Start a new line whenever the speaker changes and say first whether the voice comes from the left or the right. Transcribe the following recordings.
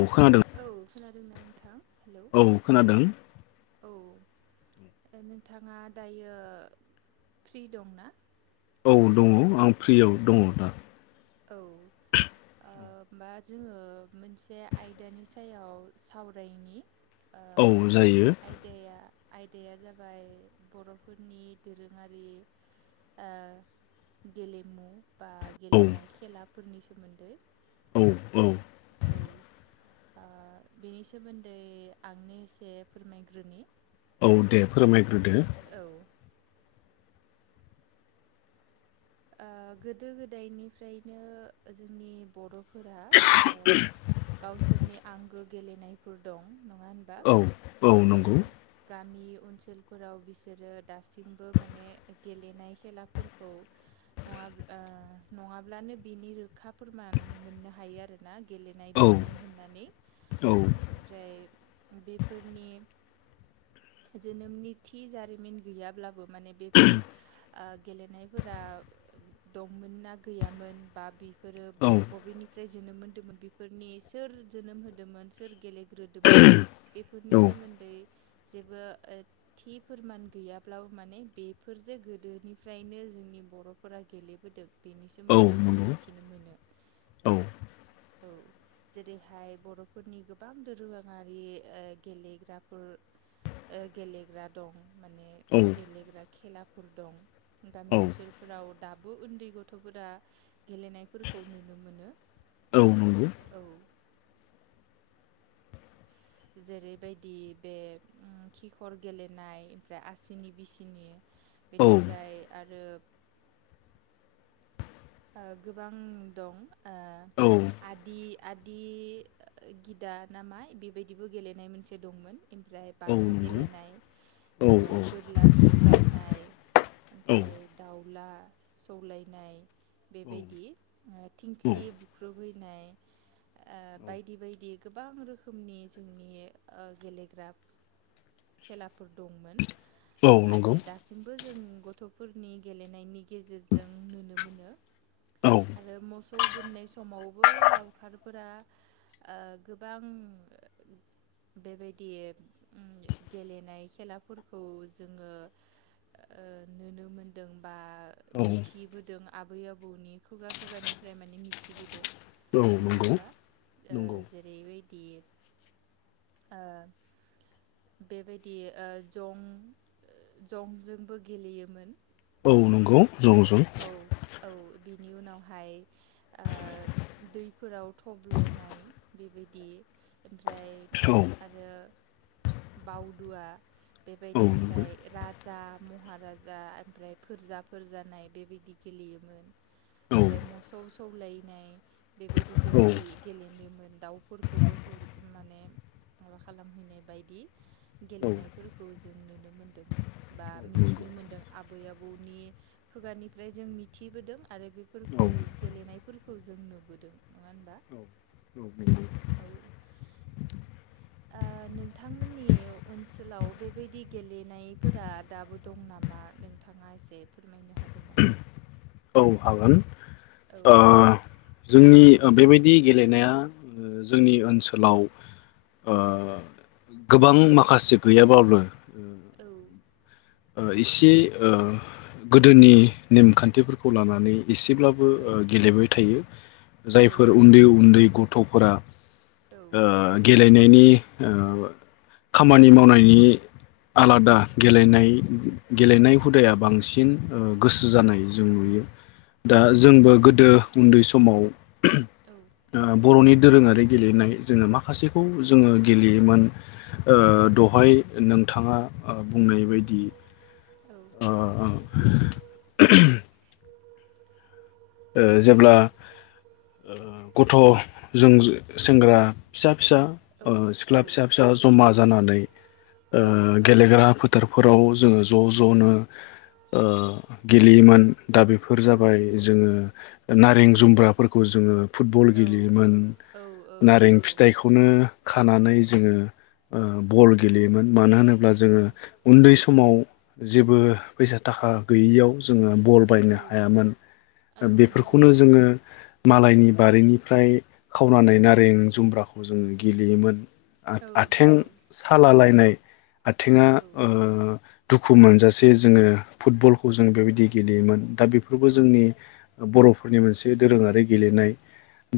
left: औ खोनादों
right: औ खोनादोंना नोंथां हेलौ
left: औ खोनादों
right: औ ओ नोंथाङा दायो फ्रि दं ना?
left: औ दङ आं फ्रियाव दङ दा।
right: औ ओ होमबा जोङो मोनसे आयदानि सायाव सावरायनि ओ
left: औ जायो।
right: आयदाया आयदाया जाबाय बरफोरनि दोरोङारि ओ गेलेमु बा
left: औ
right: गेलनाय सिख्ला फोरनि सोमोन्दै।
left: औ औ
right: औ आ बेनि सोमोन्दै आंनो एसे फोरमायग्रोनि
left: औ दे फोरमाय ग्रोदो
right: औ ओ गोदो गोदायनिफ्रायनो जोंनि बर'फोरा ओ गावसोरनि आंगो गेलेनायफोर दं नङा होनबा
left: औ
right: औ गामि ओनसोलफोराव बिसोरो दासिमबो माने गेलेनाय खेलाफोरखौ नङाब्ला ओ नङाब्लानो बिनि रोखा फोरमान मोननो हायो आरोना गेलेनाय
left: औ
right: दंमोन होननानै
left: औ
right: ओमफ्राय बेफोरनि जोनोमनि थि जारिमिन गैयाब्लाबो माने बेफोर आ गेलेनाय फोरा दंमोन ना गैयामोन बा बे फोरो
left: औ
right: बबेनिफा य जोनोम मोन्दोंमोन बेफोरनि सोर जोनोम होदोंमोन सोर गेले ग्रोदोंमोन बेफोरनि
left: औ
right: सोमोन्दै जेबो ओ थि फोरमान गैयाब्लाबो माने बेफोरजे गोदोनिफ्रायनो जों नि बर'फोरा गेलेबोदों बेनि
left: औ
right: सोमोन्दै जों
left: नंगौ
right: मिथिनो मोनो
left: औ
right: औ जेरैहाय बर'फोरनि गोबां दोरोङारि ओ गेलेग्राफोर ओ गेलेग्रा दं माने
left: औ
right: गेलेग्रा खेलाफोर दं गामि
left: औ
right: ओन लाव दाबो उन्दै गथ'फोरा गेलेनायफोरखौ नुनो मोनो
left: औ नंगौ
right: औ जेरैबायदि बे उम खिखर गेलेनाय ओमफ्राय आसिनि बिसिनि
left: औ
right: बेनिफ्राय आरो ओ गोबां दं ओ
left: औ
right: आदि आदि गिदा नामा बेबायदिबो गेलेनाय मोनसे दंमोन एमफ्राय बाथा
left: नंगौ
right: गेलेनाय
left: औ औ
right: ओमफ्राय बोरला थिर गावनाय ओमफ्राय
left: औ
right: दाउला सौलायनाय बेबायदि ओ
left: औ
right: थिंख्लि बुख्रुबहैनाय ओ बायदि बायदि गोबां रोखोमनि जोंनि ओ गेलेग्रा खेलाफोर दंमोन
left: औ नंगौ
right: आरो दासिमबो जों गथ'फोरनि गेलेनायनि गेजेरजों नुनो मोनो
left: औ
right: आरो मसौ गोमनाय समावबो लावखारफोरा ओ गोबां बेबायदि गेलेनाय खेलाफोरखौ जोङो ओ नुनो मोनदों बा
left: औ
right: मिथिबोदों आब बै आबौनि खुगा खुगानिफ्राय माने मिथिबोदों
left: औ
right: नङा
left: नंगौ
right: होनबा ओ
left: नंगौ
right: जेरैबायदि ओ बेबायदि ओ जं-जंजोंबो गेलेयोमोन
left: औ नंगौ जं जं
right: औ औ बिनि उनावहाय ओ दैफोराव थब्ल'नाय बेबायदि ओमफ्राय
left: औ
right: आरो बावदुआ
left: औ
right: बेबायदि
left: नंगौ
right: ओमफ्राय राजा महाराजा ओमफ्राय फोरजा फोर जानाय बेबायदि गेलेयोमोन
left: औ
right: ओमफ्राय मोसौ सौलायनाय बेबायदि गेलेहोयो गेलेनो दाउफोरखौबो जों माने माबा खालामहैनाय बायदि
left: औ औ
right: गेलेनायफोरखौ जों नुनो मोनदों बा मिथिनो
left: नंगौ
right: मोन्दों आबै आबौनि खुगानिफ्राय जों मिथिबोदों आरो बेफोरखौ
left: औ
right: गेलेनायफोरखौ जों नुबोदों नङा होनबा
left: औ नंगौ
right: औ ओ नोंथांमोननि ओनसोलाव बेबायदि गेलेनायफोरा दाबो दं नामा नोंथांङा एसे फोरमायनो हागो गोन नामा
left: औ हागोन
right: औ
left: ओ जोंनि बेबायदि गेलेनाया जोंनि ओनसोलाव ओ गोबां माखासे गैयाबाब्लाबो
right: औ
left: ओ इसे ओ गोदोनि नेमखान्थिफोरखौ लानानै इसेब्लाबो
right: औ
left: ओ गेलेबाय थायो जायफोर उन्दै
right: औ
left: उन्दै ग थ'फोरा ओ गेल लेनायनि ओ खामानि मावनायनि आलादा गेलेनाय [unintelligible]
right: औ
left: गेलेनाय हुदाया बांसिन ओ गोसो जानाय जों नुयो। दा
right: औ
left: जोंबो
right: नंगौ
left: गोदो उन्दै समाव ओ
right: औ
left: बर'नि दोरोंङारि गेलेनाय जोंङो माखासेखौ जोंङो गेलेयोमोन ओ
right: औ
left: दहाय नों थाङा ओ बुंनाय बायदि ओ ओ [inaudible] ओ जेब्ला ओ गथ' जों सेंग्रा फिसा फिसा
right: औ औ
left: ओ
right: औ
left: सिख्ला फिसा फिसा जमा जानानै ओ गेलेग्रा फो फोथारफोराव जोंङो ज' ज'नो ओ गेलेयोमोन दा बेफोर जाबाय जोङो नारें जुमब्राफोरखौ जोङो फुटबल
right: औ
left: गेलेयोमोन
right: औ
left: नारें
right: नंगौ
left: फिथाइखौनो खानानै जोंङो ओ बल गेलेयोमोन मानो होनो अब्ला
right: औ
left: जोंङो उन्दै सम समाव जेबो फैसा थाखा गैयियाव जोंङो बल
right: औ
left: बायनो हायामोन
right: औ नंगौ
left: बेफोरखौनो जोङो मालायनि बारिनिफ्राय खावनानै नारें जुम्ब्राखौ जोङो गेलेयोमोन।
right: औ
left: आथिं
right: नंगौ
left: सालालायनाय आथिङा
right: औ
left: ओ दुखु मोनजासे जोङो फुटबलखौ जों बेबायदि गेलेयोमोन। दा बेफोरबो
right: औ
left: जोंनि बर'फोरनि मोनसे दोरोङारि गेलेनाय।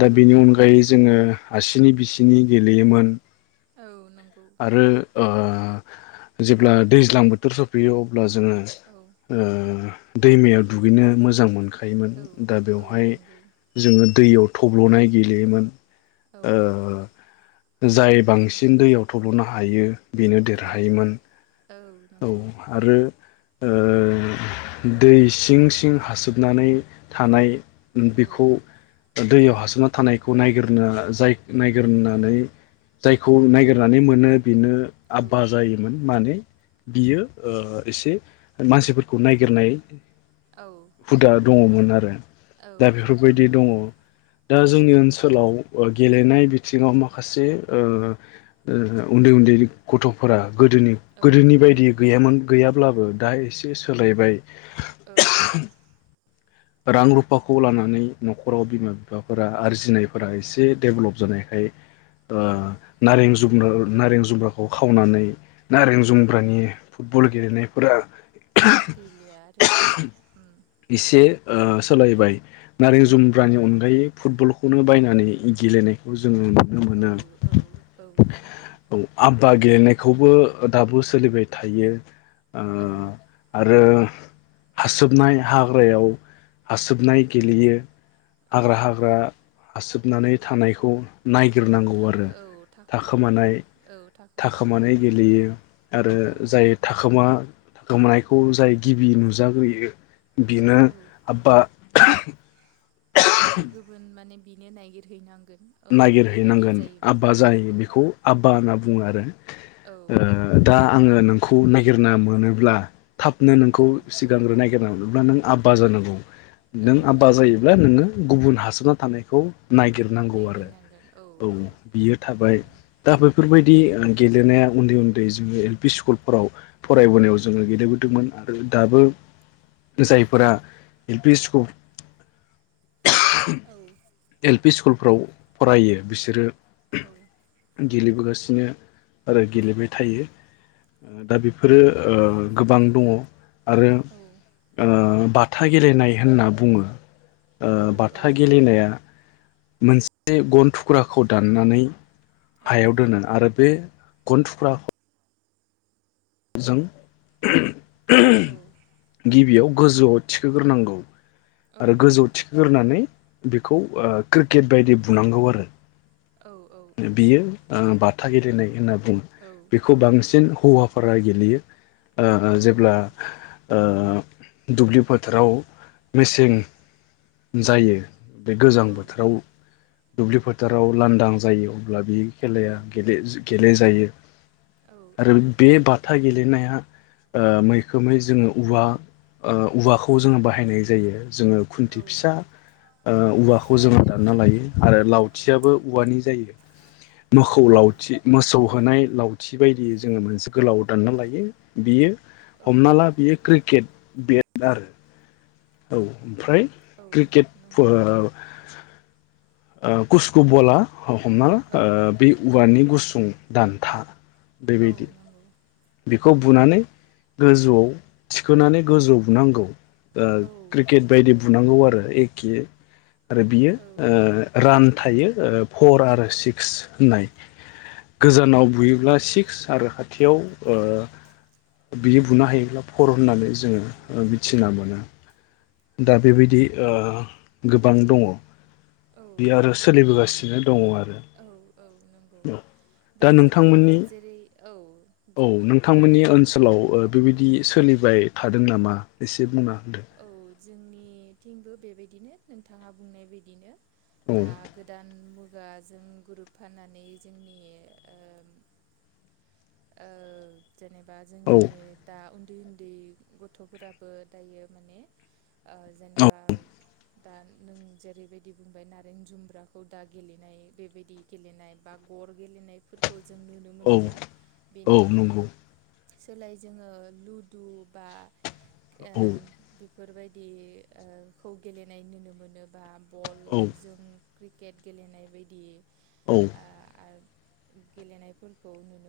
left: दा बेनि
right: औ औ
left: अनगायै जोङो हारसिनि बिसिनि गेलेयोमोन।
right: औ नंगौ
left: आरो ओ जेब्ला दैज्लां बोथोर सफैयो अब्ला जोङो
right: औ
left: ओ दैमायाव दुगैनो मोजां मोनखो योमोन। दा
right: औ
left: बेवहाय
right: नंगौ
left: जोङो दैयाव थब्ल'नाय गेलेयोमोन। [inaudible]
right: औ नंगौ
left: जाय बांसिन दैयाव थ्ल'नो हायो बेनो
right: औ
left: देरहायोमोन।
right: औ
left: [inaudible] ओ
right: नंगौ
left: दै सिं सिं हासोबनानै थानाय
right: औ
left: बेखौ दैयाव हाबसोमनानै थानायखौ नायगिरनो जाय नायगिरनानै जायखौ नायगिरनानै मोनो बेनो
right: औ
left: आबबा जायोमोन माने बियो ओ एसे मानसिफोरखौ नायगिरनाय
right: औ औ
left: हुदा दङमोन आरो।
right: औ
left: दा
right: औ
left: बेफोरबायदि
right: नंगौ
left: दङ दा
right: औ
left: जोंनि ओनसोलाव गेलेनाय बिथिङाव माखासे ओ ओ उन्दै उन्दै गथ'फोरा गोदोनि
right: औ
left: गोदोनि बायदि गैयामोन गैयाब्लाबो दा एसे सोलायबाय। [inaudible] [inaudible] नायफोरा
right: औ
left: एसे डेभेलप जानाय। फाय
right: औ
left: ओ नारें जु नो नारें जुम्ब्राखौ खावनानै नारें जुम्ब्रानि फुटबल गेलेनायफोरा
right: गैलिया आरोना उम
left: एसे ओ सोलायबाय। नारें
right: औ
left: जुमब्रानि
right: औ
left: अनगायै फुटबलख खौनो बायनानै गेलेनायखौ ज जों नुनो
right: औ
left: मोनो
right: औ औ नंगौ
left: औ आब्बा गेलेनाय खौबो ओ दाबो सोलिबाय थायो। ओ
right: औ
left: आरो हासोबनाया हाग्रायाव आसोबनाय गेलेयो।
right: औ
left: हाग्रा हाग्रा आसोबनानै थानायखौ
right: औ
left: नायगिरनांगौ
right: थाखो
left: आरो
right: औ थाखो
left: थाखोमानाय
right: औ थाखो माने
left: थाखोमानाय
right: गेलेनाय औ
left: गेलेयो आरो
right: औ
left: जाय थाखोमा गोमानायखौ जाय गिबि नुजाग्रोयो बेनो
right: औ
left: आब्बा [unintelligible]
right: आरो गुबुन माने बिनो नायगिरहैनांग
left: नागिरहैनांगोन आब्बा जाहैयो
right: औ
left: बेखौ आब्बा होना बु बुङो आरो ओ
right: औ
left: दा आङो नों खौ नायगिरना मोनोब्ला थाबनो नोंखौ सिगांग्रो नायगि नायगिरना मोनोब्ला नों आब्बा जानांगौ।
right: औ
left: नों आब्बा
right: औ औ
left: जायोब्ला नोङो गुबुन हा सोना थानायखौ नायगिरनांगौ आरो ओ औ बियो थाबाय
right: उम
left: दा बेफोरबायद दि ओ गेलेनाया उन्दै उन्दै जोङो एल पि स्कुलफोराव फरायबोनायाव जोङो गेलेबोदोंमोन आरो दाबो जायफोरा एल पि स्कुल
right: औ
left: [unintelligible] एल पि स्कुलफ्राव फरायो बिसोरो
right: औ
left: गेलेबोगासिनो आरो गेलेबाय थायो ओ दा बेफोरो ओ गोबां दङ। आरो ओ बाथा गेलेनाय होनना बुङो ओ
right: औ
left: बाथा गेलेनाया मोनसे गन थुख्राखौ दाननानै
right: औ
left: हायाव दोनो आरो बे गन थुख्राखौ जों
right: औ
left: गिबियाव गोजौआव थिखोग्रोनांगौ आरो गोजौ थिखोग्रोनानै बेखौ ओ क्रिकेट बायदि बुनांगौ आरो बियो ओ बाथ थागिदिनाय होनना बुङो बेखौ बांसिन हौवाफोरा गेलेयो ओ ओ जेब्ला ओ ओ दुब्लि फोथाराव मेसें जायो बे गोजां बोथोराव दुब्लि फोथाराव लानदां जायो अब्ला बे खेलाया गेले गेलेजायो आरो बे बाथा गेलेनाया ओ मैखोमै जोङो औवा औवाखौ जोङो बाहायनाय जायो जोङो खुन्थि फिसा ओ औवाखौ जोङो दानना लायो आरो लावथियाबो औवानि जायो मोखौ लावथि मोसौ होनाय लावथि बायदियै जोङो मोनसे गोलाव दानना लायो बियो
right: औ
left: हमना ला बियो क्रिकेट बेद आरो औ ओमफ्राय
right: औ
left: क्रिकेट ओ
right: नंगौ
left: ओ कुस्क' बला हमना ओ
right: औ
left: बे औवानि गुसु सुं दानथा
right: औ
left: बेबायदि
right: नंगौ
left: बेखौ
right: औ
left: बुनानै गोजौआव थिखोनानै गोजौ बुनांगौ ओ
right: औ
left: क्रिकेट बायदि बुनांगौ आरो एके आरो बियो ओ रान थायो ओ फर आरो सिक्स होननाय।
right: औ
left: गोजानाव बुयोब्ला सिक्स आरो खाथियाव ओ बियो बुनो हायोब्ला फर होननानैज जोङो ओ मिथिना मोनो। दा बेबायदि ओ गोबां दङ।
right: औ
left: बे
right: औ
left: आरो सोलिबोगासिनो दङ आरो
right: औ औ नंगौ
left: दा
right: बेबायदिनो
left: नोंथांमोननि
right: जेरै औ जे
left: लाव ओ बेबायदि सोलिबाय थादों नामा एसे बुंना [inaudible]
right: औ जोंनिथिंबो बेबायदिनो नोंथाङा बुंनाय बायदिनो दा गोदान मुगाजों गुरोब फाननानै जोंनि ओ ओ जेनेबा
left: औ
right: जोंनि दा उन उन्दै उन्दै गथ'फोराबो दायो माने ओ
left: औ
right: जेनेबा दा नों जेरैबायदि बुंबाय नारें जुमब्राखौ दा गेलेनाय बेबायदि गेलेनाय बा गर गेलेनायफोरखौ जों नुनो
left: औ
right: मोनलिया।
left: औ
right: बेनि
left: नंगौ।
right: सोलाय जोङो लुदु बा
left: औ
right: ओम बिब बेफोरबायदि ओ खौ गेलेनाय नुनो मोनो। बा बल
left: औ
right: जों क्रिकेट गेलेनाय बायदि।
left: औ
right: आ आर गेलेनायफोरखौ नुनो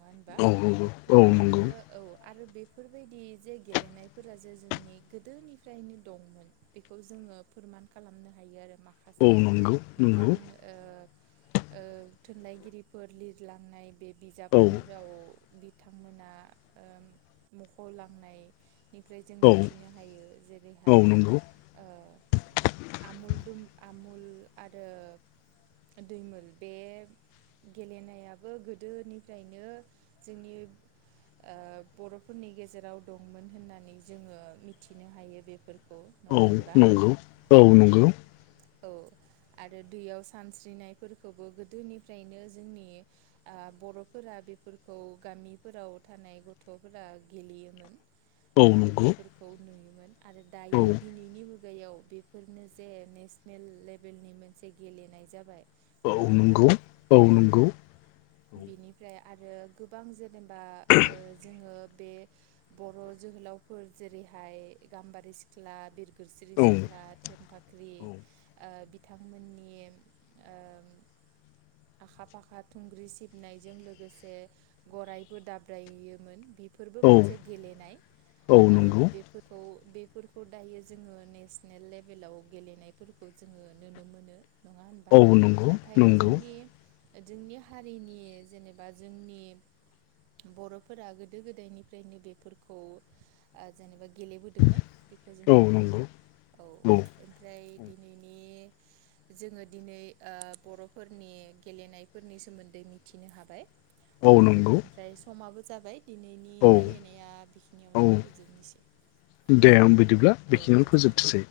right: ङा होनबा
left: औ नंगौ औ नंगौ
right: बेबायदिनो औ आरो बे बेफोरबायदि जे गेलेनायफोरा जे जोंनि गोदोनिफ्रायनो दंमोन बेखौ जोङो फोरमान खालामनो हायो आरो
left: औ
right: माखासे
left: नंगौ नंगौ
right: बिथां ओ ओ थुनलाइगिरिफोर लिरलांनाय बे
left: औ
right: बिजाबफोराव बिथांमोना ओ मख'लांनाय निफ्राय जों
left: औ
right: मिथिनो हायो
left: औ
right: जेरैहाय
left: नंगौ
right: ओ आमुलदुम आमुल आरो दैमोल बे गेलेनायाबो गोद दोनिफ्रायनो जोंनि ओ बर'फोरनि गेजेराव दंमोन होननानै जोङो मिथिनो हायो बेफोरखौ
left: औ
right: नङा होनबा
left: नंगौ औ नंगौ
right: औ आरो दैयाव सानस्रिनायफोरखौबो गोदोनिफ्रायनो जोंनि ओ बर'फोरा बेफोरखौ गामिफोराव थानाय गथ'फोरा गेलेयोमोन
left: औ
right: ओ
left: नंगौ
right: बेफोरखौ नुयो आरो
left: औ
right: दायो दिनैनि मु गैयाव बेफोरनो जे नेस नेल लेभेलनि मोनसे गेलेनाय जाबाय
left: औ
right: नङा होनबा
left: नंगौ औ नंगौ
right: बिनिफ्राय आरो गोबां जेब जेनबा ओ जोङो बे बर' जोहोलावफोर जेरैहाय गाम्बारि सिख्ला बिर गोरस्रि
left: औ
right: सिख्ला थेंफाख्रि ओ बिथांमोननि ओ आखा-फाखा थुंग्रि सिबनायजों लोगोसे गरायबो दाब्रायोमोन बेफोरबो मोनसे गेलेनाय
left: औ
right: ओ
left: नंगौ
right: बेफोरखौ बेफोरखौ दायो जोङो नेसनेल लेभेलाव गेलेनाय फोरखौ जोङो नुनो मोनो नङा होनबा
left: औ नंगौ
right: नाथाय
left: नंगौ
right: जोंनि जोंनि हारिनि जेनेबा जोंनि बर'फोरा गोदो गोदायनिफ्रायनो बेफोरखौ ओ जेनेबा गेलेबोदोंमोन बेखौ जों
left: औ
right: नुनो मोनो
left: नंगौ
right: औ ओमफ्राय दिनैनि जोङो दिनै ओ बर'फोरनि गेलेनायफोरनि सोमोन्दै मिथिनो हाबाय
left: औ
right: ओ
left: नंगौ
right: ओमफ्राय समाबो जाबाय दिनैनि राय लायनाया
left: औ
right: बेखिनियावनो फोजोबनोसै
left: दे आं बिदिब्ला
right: औ
left: बेखिनियावनो
right: गोजोन्थों
left: फोजोबथोसै